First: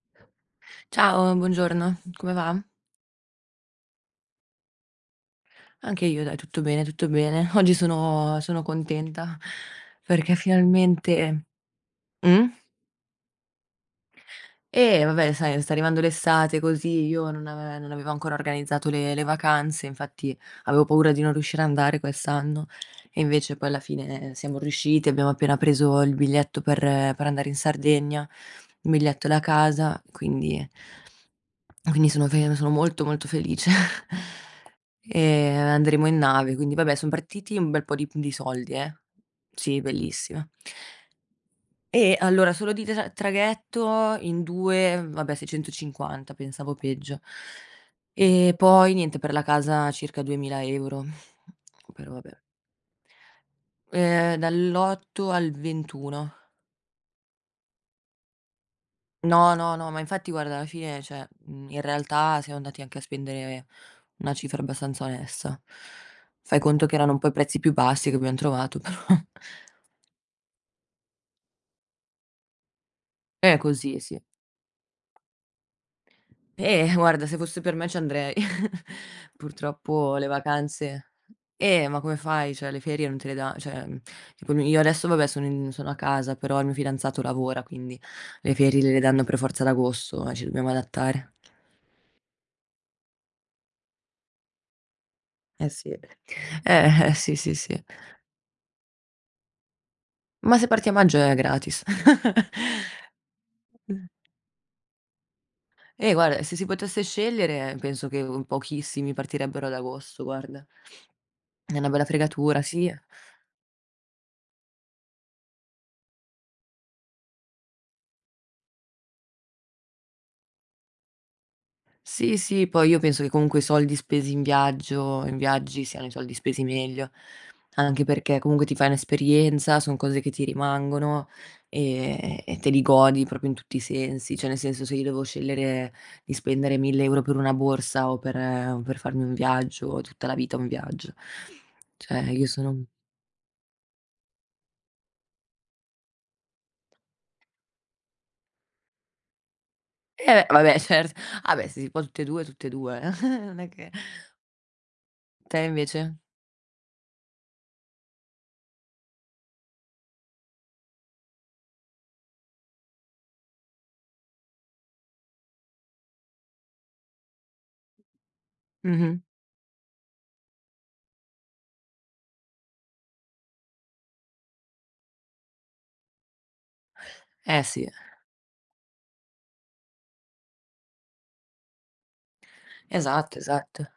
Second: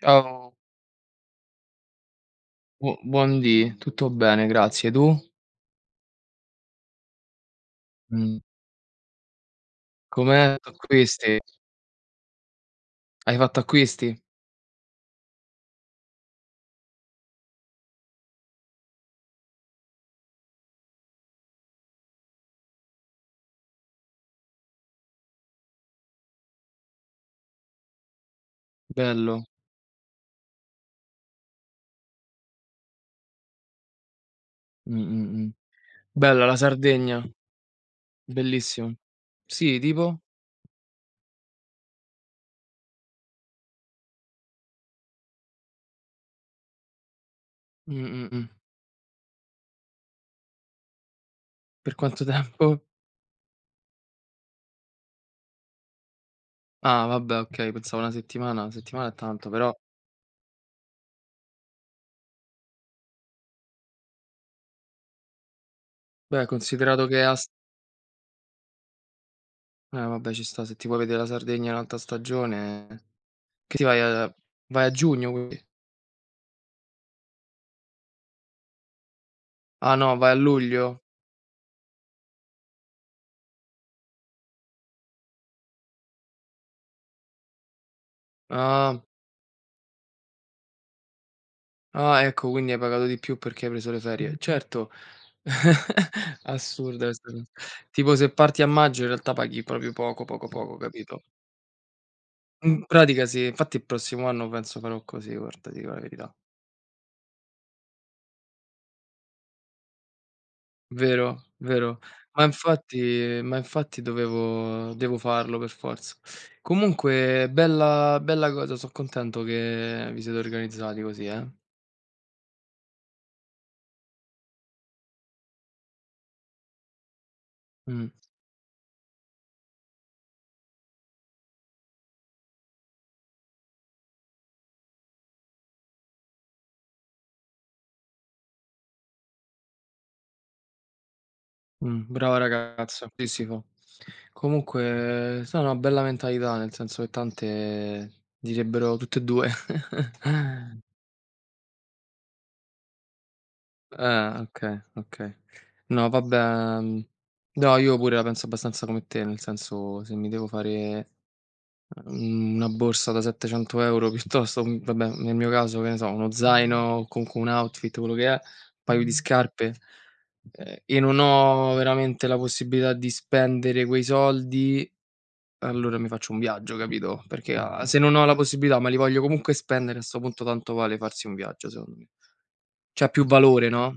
Ciao, Ciao, buongiorno, come va? bu buondì, tutto bene, grazie. Tu? Anche io dai, tutto bene, tutto bene. Oggi Mh. sono contenta perché Com'è? Acquisti? finalmente mh? Hai fatto acquisti? Vabbè sai sta arrivando l'estate così, io non avevo ancora organizzato le vacanze, infatti avevo paura di non riuscire ad andare quest'anno e invece poi alla fine siamo riusciti, abbiamo appena preso il biglietto per andare in Sardegna, un biglietto da Bello. casa, quindi sono molto, molto felice. Mh, mh, E mh. andremo in Bella nave, la quindi vabbè son Sardegna, partiti un bel po' di soldi, eh. bellissimo. Sì, Sì, tipo? bellissima. E allora solo di traghetto in 2, vabbè 650, pensavo peggio. Mh, mh, mh. E poi niente, per la casa circa 2000 €, Per però quanto vabbè. tempo? Dall'8 al 21. Ah, vabbè, okay, pensavo 1 settimana, 1 settimana è tanto, No, però no, no, ma infatti guarda alla fine, cioè, in realtà siamo andati anche a spendere una cifra abbastanza onesta. beh, Fai conto che considerato erano un che è po' i a s prezzi più bassi che abbiam trovato, però vabbè, ci sta, se ti vuoi vedere la Sardegna in alta stagione è che ti così, vai sì. a vai a giugno quindi? Guarda se fosse per me ci andrei. Ah Purtroppo no, le vai a luglio? vacanze, ma come fai? Cioè le ferie non te le dà cioè, tipo io adesso vabbè sono a casa, però il mio fidanzato lavora, quindi le ferie gliele Ah. danno per forza ad agosto e ci dobbiamo adattare. Ah, ecco, quindi hai pagato di più perché hai preso le ferie. Certo, Eh sì. Eh, assurda eh, questa sì, cosa. sì, sì. Tipo se parti a maggio in realtà paghi proprio poco, poco, Ma se poco, partiamo a maggio capito? è gratis. In pratica sì, infatti il prossimo anno penso farò così, guarda, ti dico la verità. guarda, se si potesse scegliere penso che, pochissimi partirebbero ad agosto, guarda. Vero, È una vero. bella Ma fregatura, sì. infatti ma infatti dovevo devo farlo per forza. Comunque bella bella cosa, so' contento che vi siete organizzati così, eh. Sì, sì, poi io penso che comunque i soldi spesi in viaggi siano i soldi spesi meglio, anche Mh, perché comunque ti fai un'esperienza, son cose che ti rimangono, e te li godi proprio in tutti i sensi. Cioè, nel senso, se io devo scegliere di spendere 1.000 € per una borsa o per farmi un viaggio, o tutta la vita un viaggio. Cioè, brava io sono ragazza, sì, sì, fa. Comunque, sì, è una bella mentalità, nel senso che tante direbbero tutte e 2. Vabbè cert ah beh, se si può tutte e 2, tutte e 2. Non è che Ah, okay, okay. te No invece? vabbè, no io pure la penso abbastanza come te, nel senso se mi devo fare, una borsa da 700 € piuttosto vabbè nel mio caso, che ne so, uno zaino o comunque un outfit, quello che è, un paio di mh-mh, Mh-mh. scarpe, e non ho veramente la possibilità di spendere quei soldi. Allora mi faccio un viaggio, capito, perché Eh a mh-mh, sì, se non ho la possibilità, ma li voglio comunque spendere, a 'sto punto tanto vale farsi un viaggio, secondo me. C'ha più esatto, valore, esatto. no,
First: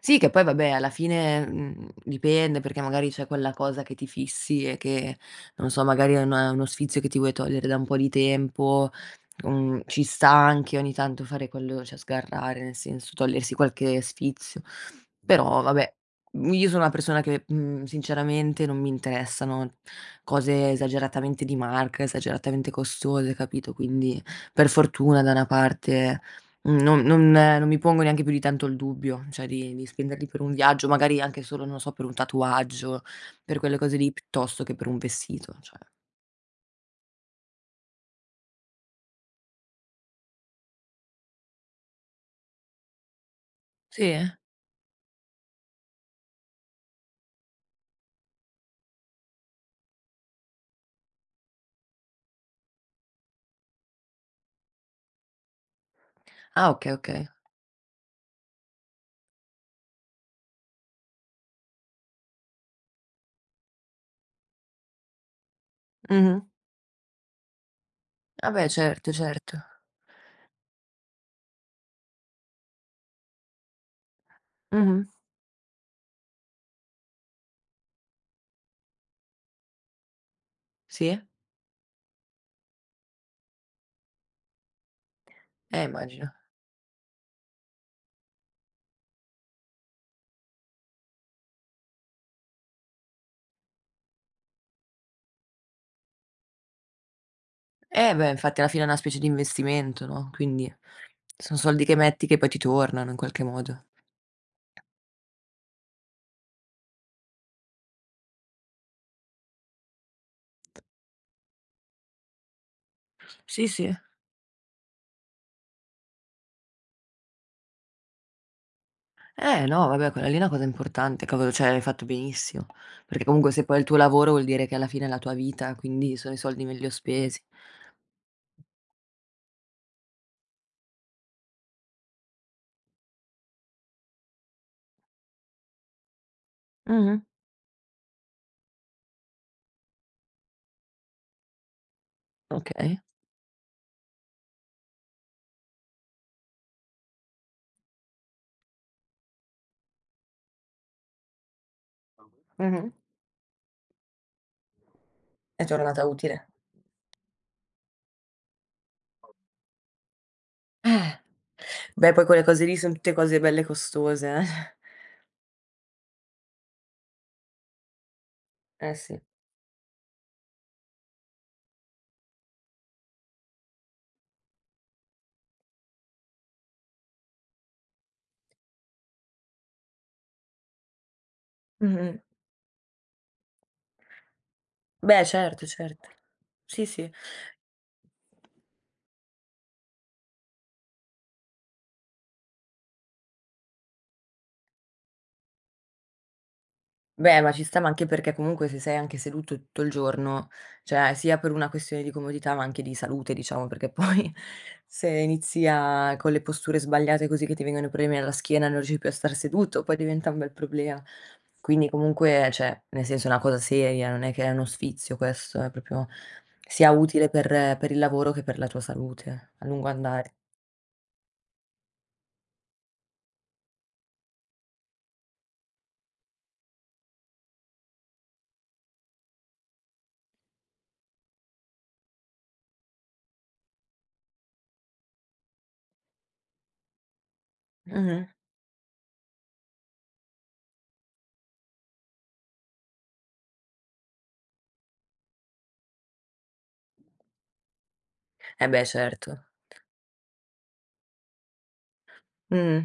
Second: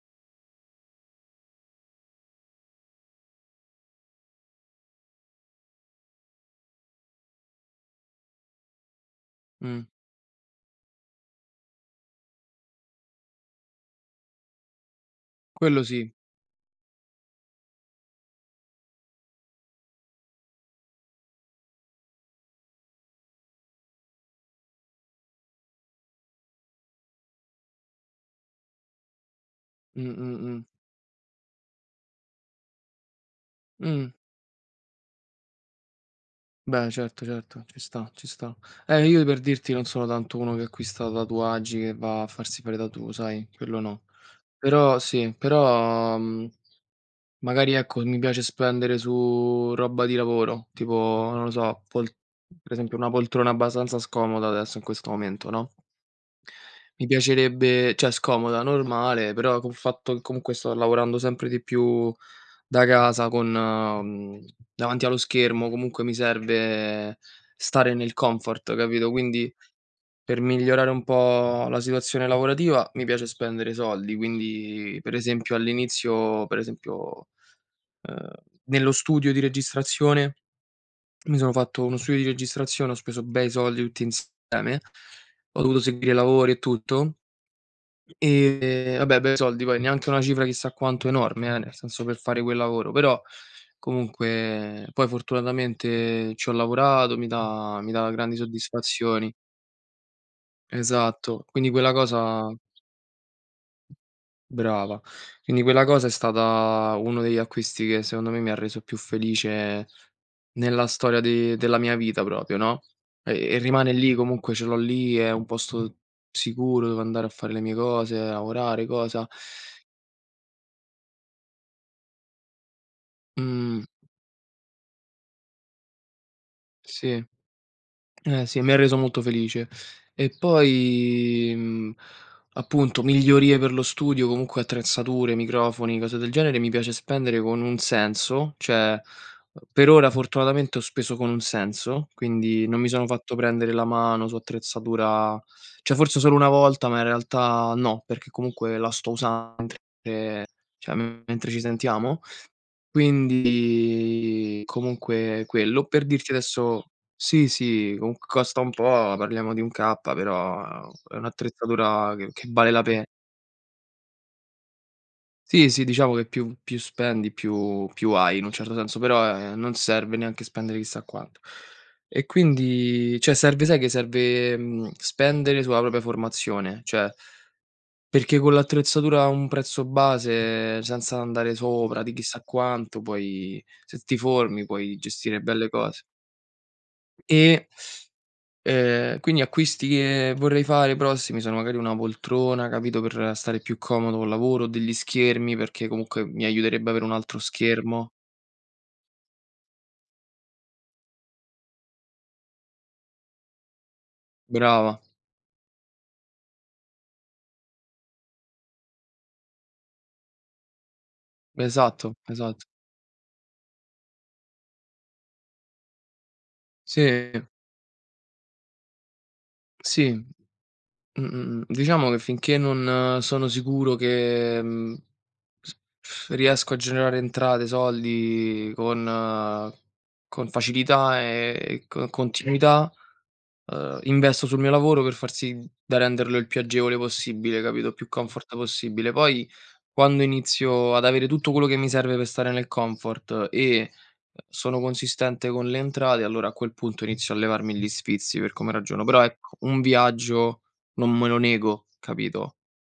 Sì, che poi vabbè alla fine, dipende perché magari c'è quella cosa che ti fissi e che, non so, magari è una uno sfizio che ti vuoi togliere da un po' di tempo. mh, Ci sta anche ogni tanto fare quello cioè sgarrare, nel senso togliersi qualche sfizio. Però quello vabbè, sì. Io sono una persona che, sinceramente non mi interessano cose esageratamente di marca, esageratamente costose, capito, quindi per fortuna da una parte, mhmm, non non non mi pongo neanche più di tanto il dubbio, cioè di Mh, spenderli per un mh, viaggio, magari anche solo, non so, per un tatuaggio, per quelle cose Mh. lì, piuttosto che per un vestito, cioè. Beh, certo, certo, ci sta, ci sta. Io per dirti non sono tanto uno che acquista tatuaggi, che va a farsi fare tattoo, sai, quello no. Sì? Però sì, però, magari ecco, mi piace spendere su roba di lavoro, tipo, non lo so, pol per esempio una poltrona abbastanza scomoda adesso in questo momento, no? Ah okay, Mi okay. piacerebbe cioè scomoda, normale, però col fatto che comunque sto lavorando sempre di più da casa con davanti allo schermo, comunque mi Mh-mh. serve stare nel Ah beh, comfort, capito? certo, certo. Quindi per migliorare un po' la situazione lavorativa mi piace spendere soldi, quindi Mh-mh. per esempio all'inizio per esempio, ehm, nello studio di registrazione Sì. mi sono fatto uno studio di registrazione, ho speso bei soldi tutti insieme, ho dovuto seguire Immagino. lavori e tutto. Vabbè bei soldi poi, neanche una cifra chissà quanto enorme nel senso per fare quel lavoro, però comunque poi fortunatamente ci ho lavorato, mi dà Eh beh, grandi infatti alla fine è una specie di soddisfazioni. investimento, no, quindi Esatto, son quindi soldi quella che metti che poi cosa ti tornano in qualche modo. brava. Quindi quella cosa è stata uno degli acquisti che secondo me mi ha reso più felice nella storia de della mia vita proprio, no, e Sì, rimane sì. lì, comunque ce l'ho lì, è un posto sicuro dove andare a fare le mie cose, lavorare, cosa. Eh no, vabbè, quella lì è una cosa importante, cavolo, cioè hai fatto benissimo, perché comunque se poi è il Mhmm. tuo lavoro vuol dire che alla fine è la tua vita, quindi sono i soldi meglio Sì, spesi. eh sì, mi ha reso molto felice. E poi, appunto migliorie per lo studio, comunque attrezzature, microfoni, cose del genere, mi piace Mh-mh. spendere con un senso, cioè, per ora fortunatamente ho speso con un senso, quindi non mi Okay. sono fatto prendere la mano su attrezzatura cioè forse solo una volta, ma in realtà no, perché comunque la sto usando mentre cioè mentre ci sentiamo. Mh-mh. Quindi comunque È quello. tornata Per dirti utile. adesso sì, sì, comunque costa un po', parliamo di un K, però Eh. è Beh, un'attrezzatura poi che quelle che cose vale lì la son pena. tutte cose belle costose, eh. Sì, sì, diciamo che più spendi più hai in un certo Eh senso, sì. però, non serve neanche spendere chissà quanto. E quindi cioè serve sai che serve, spendere sulla propria formazione, cioè perché con l'attrezzatura a un prezzo base, senza andare sopra di Mh-mh. chissà quanto, puoi se ti formi puoi Beh, gestire certo, belle cose. certo. Sì, sì. E, quindi acquisti che vorrei fare prossimi sono magari una poltrona, capito, per stare più comodo col lavoro, degli schermi, perché comunque mi aiuterebbe avere un altro Beh, ma ci sta, ma anche schermo. perché comunque se sei anche seduto tutto il giorno, cioè sia per una questione di comodità, ma anche di salute, diciamo, perché poi Brava, se inizi a con le posture sbagliate così che ti vengono i problemi alla schiena, non riesci più a star seduto, poi diventa un bel problema. Quindi esatto, comunque, esatto. cioè, nel senso è una cosa seria, non è che è uno sfizio questo, è proprio sia Sì, utile per il lavoro che per la tua salute a lungo sì. andare. Diciamo che finché non sono sicuro che, mhmm S f riesco a generare entrate, soldi con facilità e co continuità, investo sul mio lavoro per far sì da renderlo il più agevole possibile, capito, più Mh-mh. comfort possibile. Poi quando inizio ad avere tutto quello che mi serve per stare nel comfort e sono consistente con le entrate, allora a quel punto inizio a levarmi gli sfizi per Eh come beh ragiono. Però certo. ecco, un viaggio non me lo nego, capito, Mh.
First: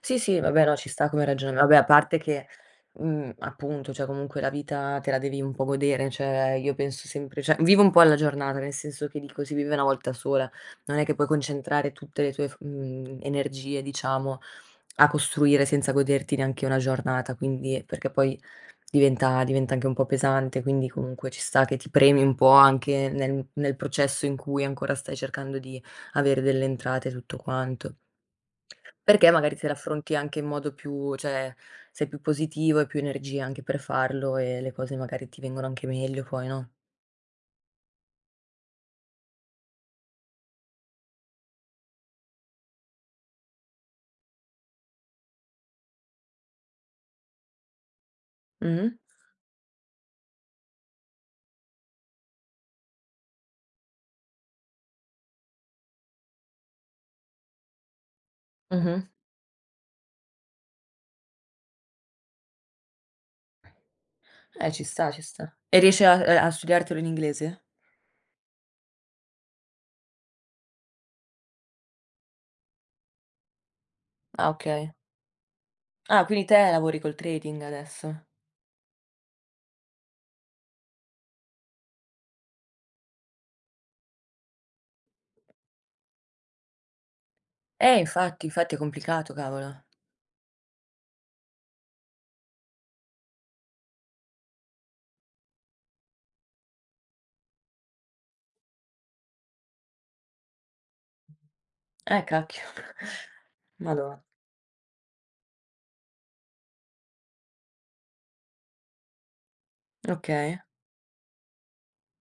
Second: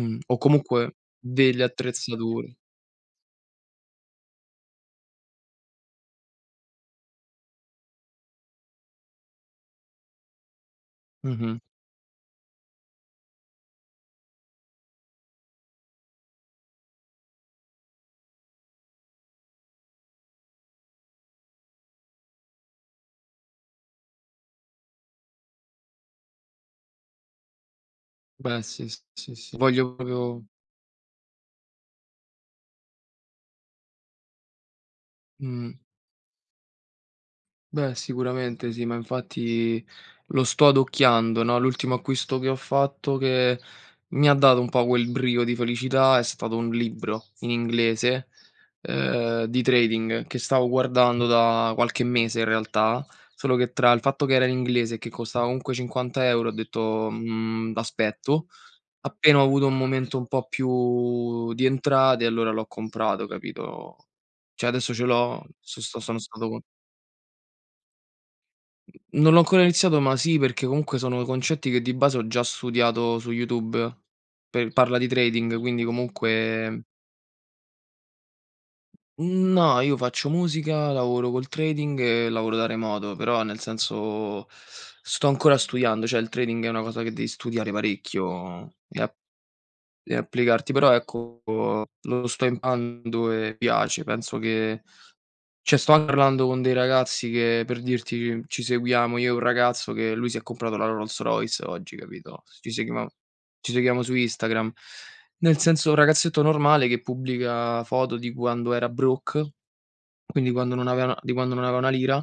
Sì, o sì, vabbè, no, ci comunque sta come ragiona delle vabbè, a parte che, attrezzature. Appunto, cioè comunque la vita te la devi un po' godere, cioè io penso sempre cioè vivo un po' alla giornata, nel senso che dico: "Si vive una volta sola", non è che puoi Mh-mh. concentrare tutte le tue energie, diciamo, a costruire senza goderti neanche una giornata, quindi perché poi diventa anche un po' pesante, quindi comunque ci sta che ti premi un po' anche nel processo in cui ancora stai cercando di avere delle entrate e tutto quanto. Beh sì, s Perché sì, magari sì. te Voglio l'affronti anche in proprio modo più cioè, sei più positivo, hai più energia anche per farlo e le cose magari ti vengono mh. anche meglio poi, no? Beh sicuramente sì, ma infatti lo sto adocchiando, no, l'ultimo acquisto che ho fatto che mi ha dato un po' quel brio di felicità è stato un libro in inglese, Mh-mh. Di trading che stavo guardando da qualche mese in realtà, solo che tra il fatto che era in inglese e che costava comunque 50 € ho detto: "Mhmm, aspetto." Mh-mh. Appena ho avuto un momento un po' più di entrate, allora l'ho comprato, capito? Cioè Ci adesso ce sta, ci l'ho, sta. E so sto riesci a sono stato a con studiartelo in inglese? non l'ho ancora iniziato, ma sì, perché comunque sono concetti che di base ho già studiato su YouTube, Ah, per okay. parla di trading, quindi Ah, quindi te comunque lavori col trading adesso. no, io faccio musica, lavoro col trading e lavoro da remoto, però nel senso sto ancora studiando, cioè il trading è una cosa che devi studiare Infatti, parecchio infatti è e a complicato, cavolo. e applicarti, però ecco lo sto imparando e piace. Penso che cioè sto anche parlando con dei ragazzi che per dirti ci seguiamo, io e un ragazzo che lui si è comprato la Rolls Royce oggi, capito, Cacchio. ci seguiamo ci seguiamo su Madò. Instagram. Nel senso un ragazzetto normale che pubblica foto di quando era broke, quindi Okay. Quando non aveva 1 lira,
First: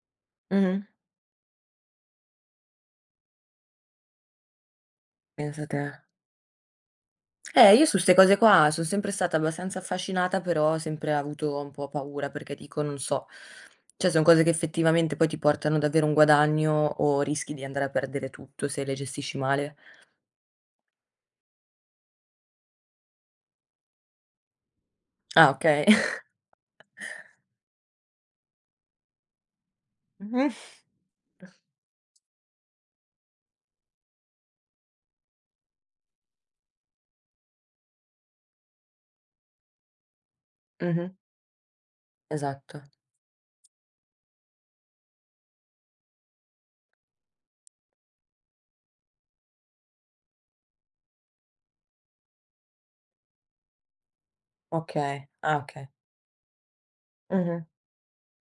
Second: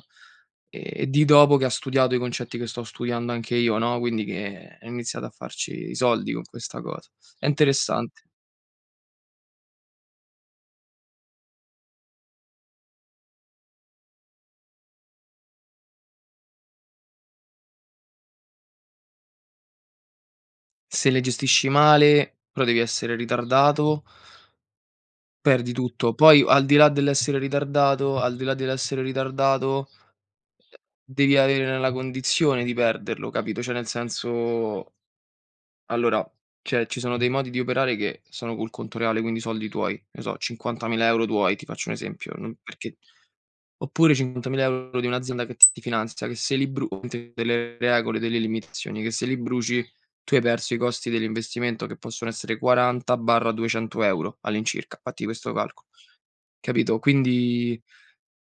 Mh-mh. e di dopo che ha studiato i concetti che sto studiando anche io, no, quindi che ha iniziato a Pensa te. farci i soldi con questa cosa. È Io su 'ste interessante. cose qua son sempre stata abbastanza affascinata, però ho sempre avuto un po' paura perché dico: "Non so". Cioè, son cose che effettivamente poi ti portano davvero un guadagno o rischi di andare a perdere tutto se le gestisci male. Se le gestisci male, però devi essere ritardato, Ah, perdi okay. tutto. Poi al di là dell'essere ritardato al di là dell'essere ritardato, Mh-mh. devi avere la condizione di perderlo, capito, cioè nel senso allora, cioè ci sono dei modi di operare che sono col conto reale, quindi soldi tuoi, ne so, 50.000 Mh-mh. € tuoi, ti faccio un esempio, non Esatto. perché. Oppure 50.000 € di un'azienda che ti finanzia, che se li bru delle regole, delle limitazioni, che se li bruci tu hai perso i costi dell'investimento che possono essere 40/200 € all'incirca, fatti Okay. questo Ah, okay. calcolo, capito? Mh-mh. Quindi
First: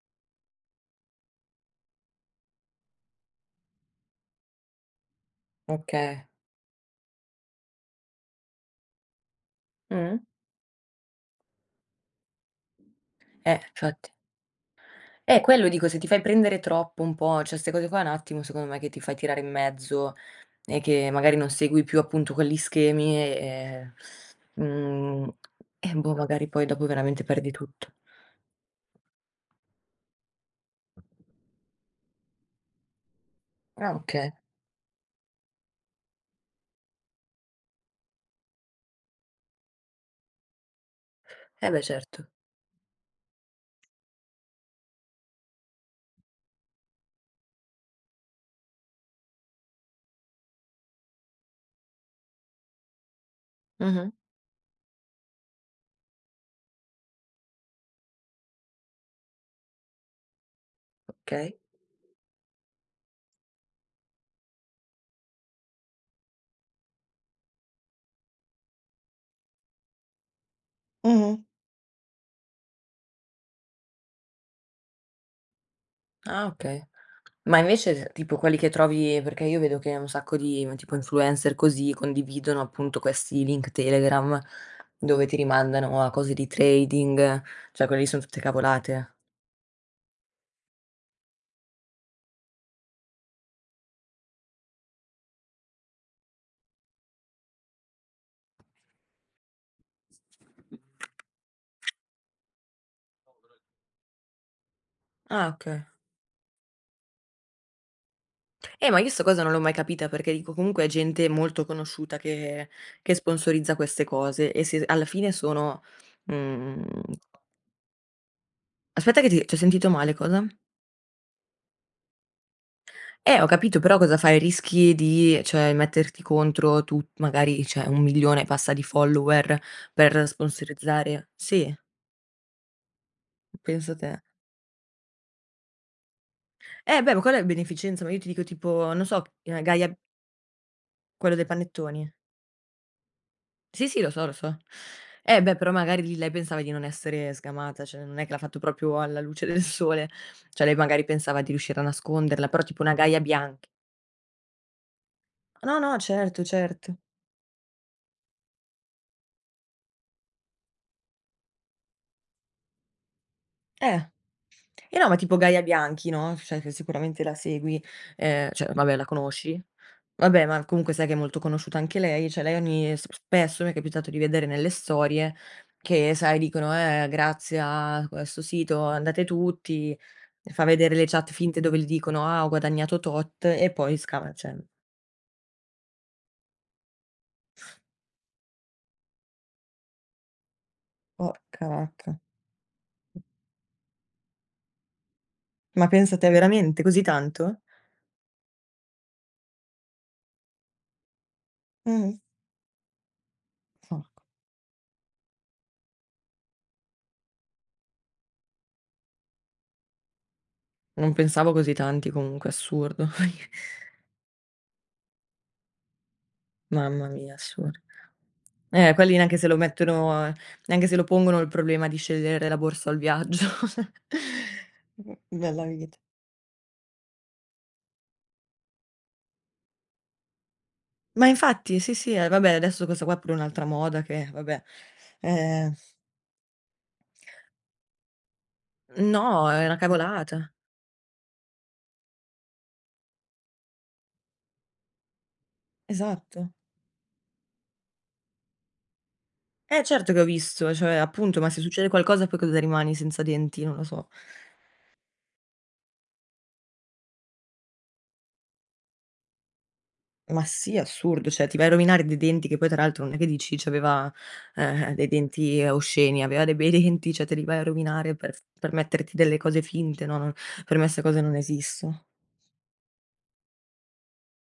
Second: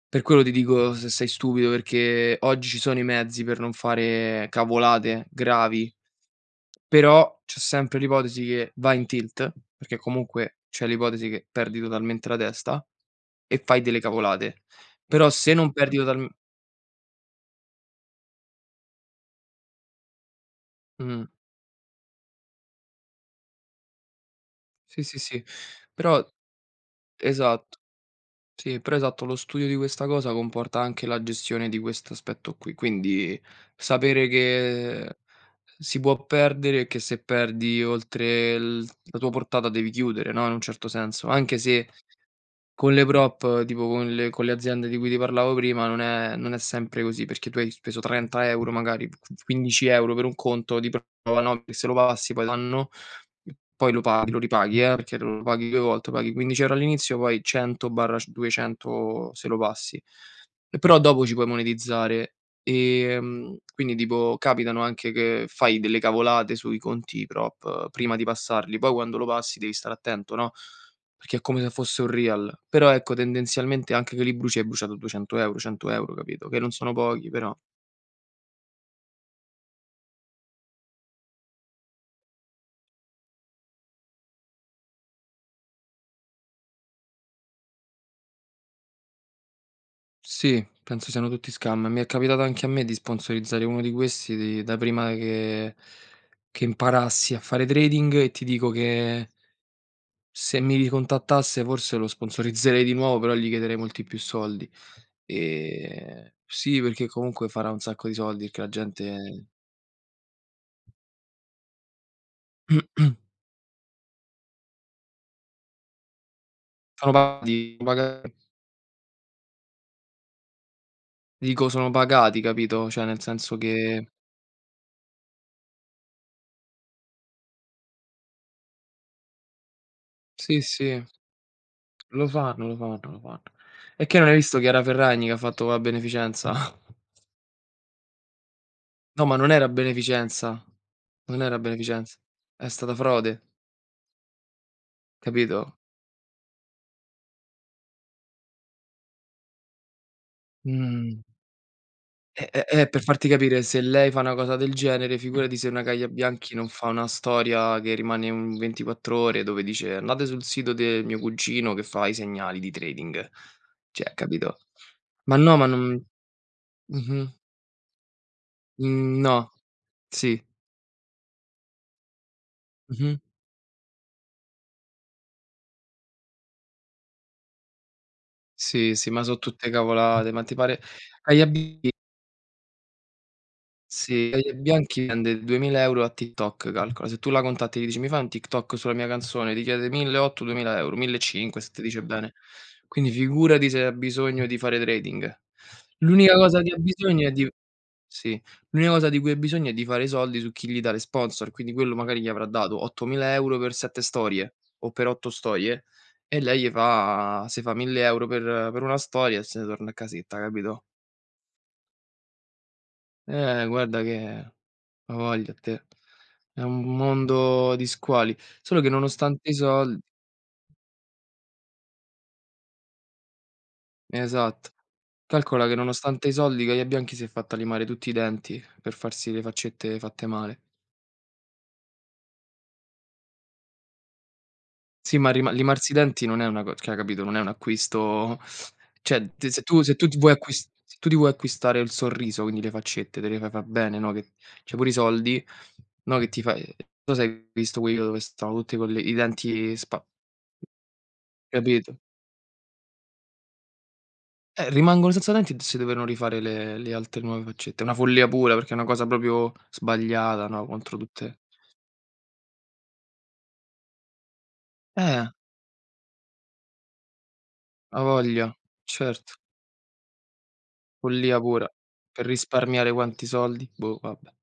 per quello ti dico se sei stupido, perché oggi ci sono i mezzi per non fare cavolate gravi, Okay. però c'è sempre l'ipotesi che vai in tilt, perché Mh. comunque c'è l'ipotesi che perdi totalmente la testa e fai delle Infatti. cavolate. Però se Quello non dico, se perdi ti fai totalm prendere troppo un po', cioè 'ste cose qua un attimo secondo me che ti fai tirare in mezzo. E che mh. magari non segui più appunto quegli schemi e Sì, sì, mhmm, sì. e boh, Però magari poi dopo veramente perdi esatto, tutto. sì, però esatto, lo studio di questa cosa comporta anche la gestione di questo aspetto qui, quindi Ah, sapere okay. che si può perdere e che se perdi oltre il la tua portata devi chiudere, no, in un certo senso, anche Eh beh, se certo. con le prop, tipo con le aziende di cui ti parlavo prima, non è sempre così, perché tu hai speso 30 € magari, qu 15 € per un conto di prova, no, che se lo passi poi t'hanno poi lo Mh-mh. paghi, lo ripaghi, perché lo paghi 2 volte, paghi 15 € all'inizio, poi 100/200 se lo passi. E però dopo ci puoi Okay. monetizzare. Quindi tipo capitano anche che fai delle cavolate sui conti prop prima di passarli, poi quando lo passi devi stare attento, no? Mh-mh. Perché è come se fosse un real. Però ecco, tendenzialmente anche che li bruci hai bruciato 200 €, 100 €, Ah, capito, che non okay. sono pochi però. Ma invece tipo quelli che trovi perché io vedo che un sacco di tipo influencer così condividono appunto questi link Telegram dove ti rimandano a cose di trading, cioè quelle lì son tutte cavolate. Sì, penso siano tutti scam. Mi è capitato anche a me di sponsorizzare uno di questi di da prima che imparassi a fare trading e ti dico che se mi ricontattasse forse lo sponsorizzerei di nuovo, però gli chiederei molti più soldi. Ah, okay. Sì, perché comunque farà un sacco di soldi, perché la Ma io 'sta cosa gente non l'ho mai capita perché dico comunque è gente molto conosciuta che che sponsorizza queste cose e se alla fine sono, mhmm sono pagati, sono paga aspetta che ti c'ho sentito male, cosa? dico sono pagati, capito, cioè nel Ho senso capito, però che cosa fai? Rischi di, cioè, metterti contro tu magari, cioè, 1.000.000 e passa di follower per sì, sì, sponsorizzare sì, lo fanno, lo fanno, lo fanno. pensa E te. che non hai visto Chiara Ferragni che ha fatto la beneficenza? Beh, ma quella è beneficenza, ma io ti dico tipo, non so, No, ma non era Gaia beneficenza, quello non dei era panettoni. beneficenza, è stata frode, Sì, sì, lo so, lo so. Eh beh, però capito? magari lì lei pensava di non essere sgamata, cioè non è che l'ha fatto proprio alla luce del sole, cioè lei magari Mh. pensava di riuscire a nasconderla, però tipo una Per gaia farti capire, bianca. se lei fa una cosa del genere, figurati se No, una no, Gaia certo, Bianchi non fa certo. una storia che rimane un 24 ore dove dice: "Andate sul sito del mio cugino che fa i segnali di trading." Eh. Cioè, capito? Eh no, ma Ma tipo no, Gaia ma non Bianchi, no, cioè che sicuramente mh-mh. la segui, cioè vabbè la Mhmm, no, conosci. sì. Vabbè, ma comunque sai che è molto conosciuta anche lei, cioè lei ogni s Mh-mh. spesso mi è capitato di vedere nelle storie che sai dicono: grazie a questo sito Sì, sì, ma andate so' tutte tutti", cavolate, ma ti fa pare vedere le chat Gaia finte dove B gli dicono: "Ah, ho guadagnato tot" e poi sì, scava Gaia cioè Bianchi vende 2000 € a TikTok, calcola. Se tu la contatti e gli dici: "Mi fai un TikTok sulla mia canzone?" Ti chiede 1800, 2000 €, 1500 porca se ti dice vacca. bene. Quindi figurati se ha bisogno di fare trading. Ma pensa te L'unica cosa che ha veramente così bisogno è di tanto? sì. L'unica cosa di cui hai bisogno è di fare i soldi su chi gli dà le sponsor, quindi quello Mh, magari gli avrà dato 8.000 € per 7 porco. storie o per 8 storie e lei gli fa si fa 1.000 € per una storia e se ne torna a casetta, capito? Non pensavo così tanti comunque, assurdo. Guarda che a voglia te. È un Mamma mia, mondo assurdo. di squali. Solo che Quelli neanche se nonostante i lo soldi mettono, neanche se lo pongono il problema di scegliere la borsa o il viaggio. esatto. Bella Calcola che vita. nonostante i soldi, Gaia Bianchi si è fatta limare tutti i denti per farsi le faccette fatte male. Ma infatti, sì, sì, vabbè adesso questa qua è pure un'altra moda che vabbè, Sì, ma rima ehm limarsi i denti non è una co cioè capito, non è un acquisto cioè no, te se è una tu se tu ti vuoi cavolata. acquis se tu ti vuoi acquistare il sorriso, quindi le faccette, te le fai far bene, no, che cioè pure i soldi, no, che Esatto. ti fai non so se hai visto quei video dove stanno tutti con le i denti Eh spa certo che ho visto, cioè appunto, ma se succede capito? qualcosa poi cosa rimani senza denti? Non lo so. Rimangono senza denti e si devono rifare le altre nuove faccette. È una follia pura, perché è una cosa proprio Ma sbagliata, no, sì, contro assurdo, tutte cioè ti vai a rovinare dei denti che poi tra l'altro non è che dici c'aveva, dei eh, denti osceni, aveva dei bei denti, cioè te li vai a rovinare avoglia, per metterti certo, delle cose finte, no, non per me 'ste cose non follia pura. esistono. Per risparmiare quanti soldi? Boh, vabbè,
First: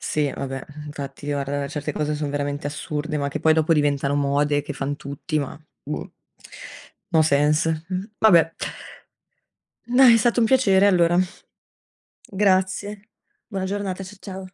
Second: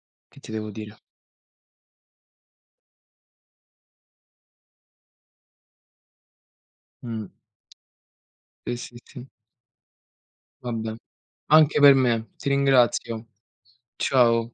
Sì, che ti vabbè, devo dire. infatti guarda certe cose son veramente assurde, ma che poi dopo diventano mode che fan tutti, ma boh, no Mh. sense. Vabbè, Sì, sì, sì. dai è stato un piacere Vabbè. allora. Anche per me. Ti Grazie. ringrazio. Buona giornata, ciao. Ciao.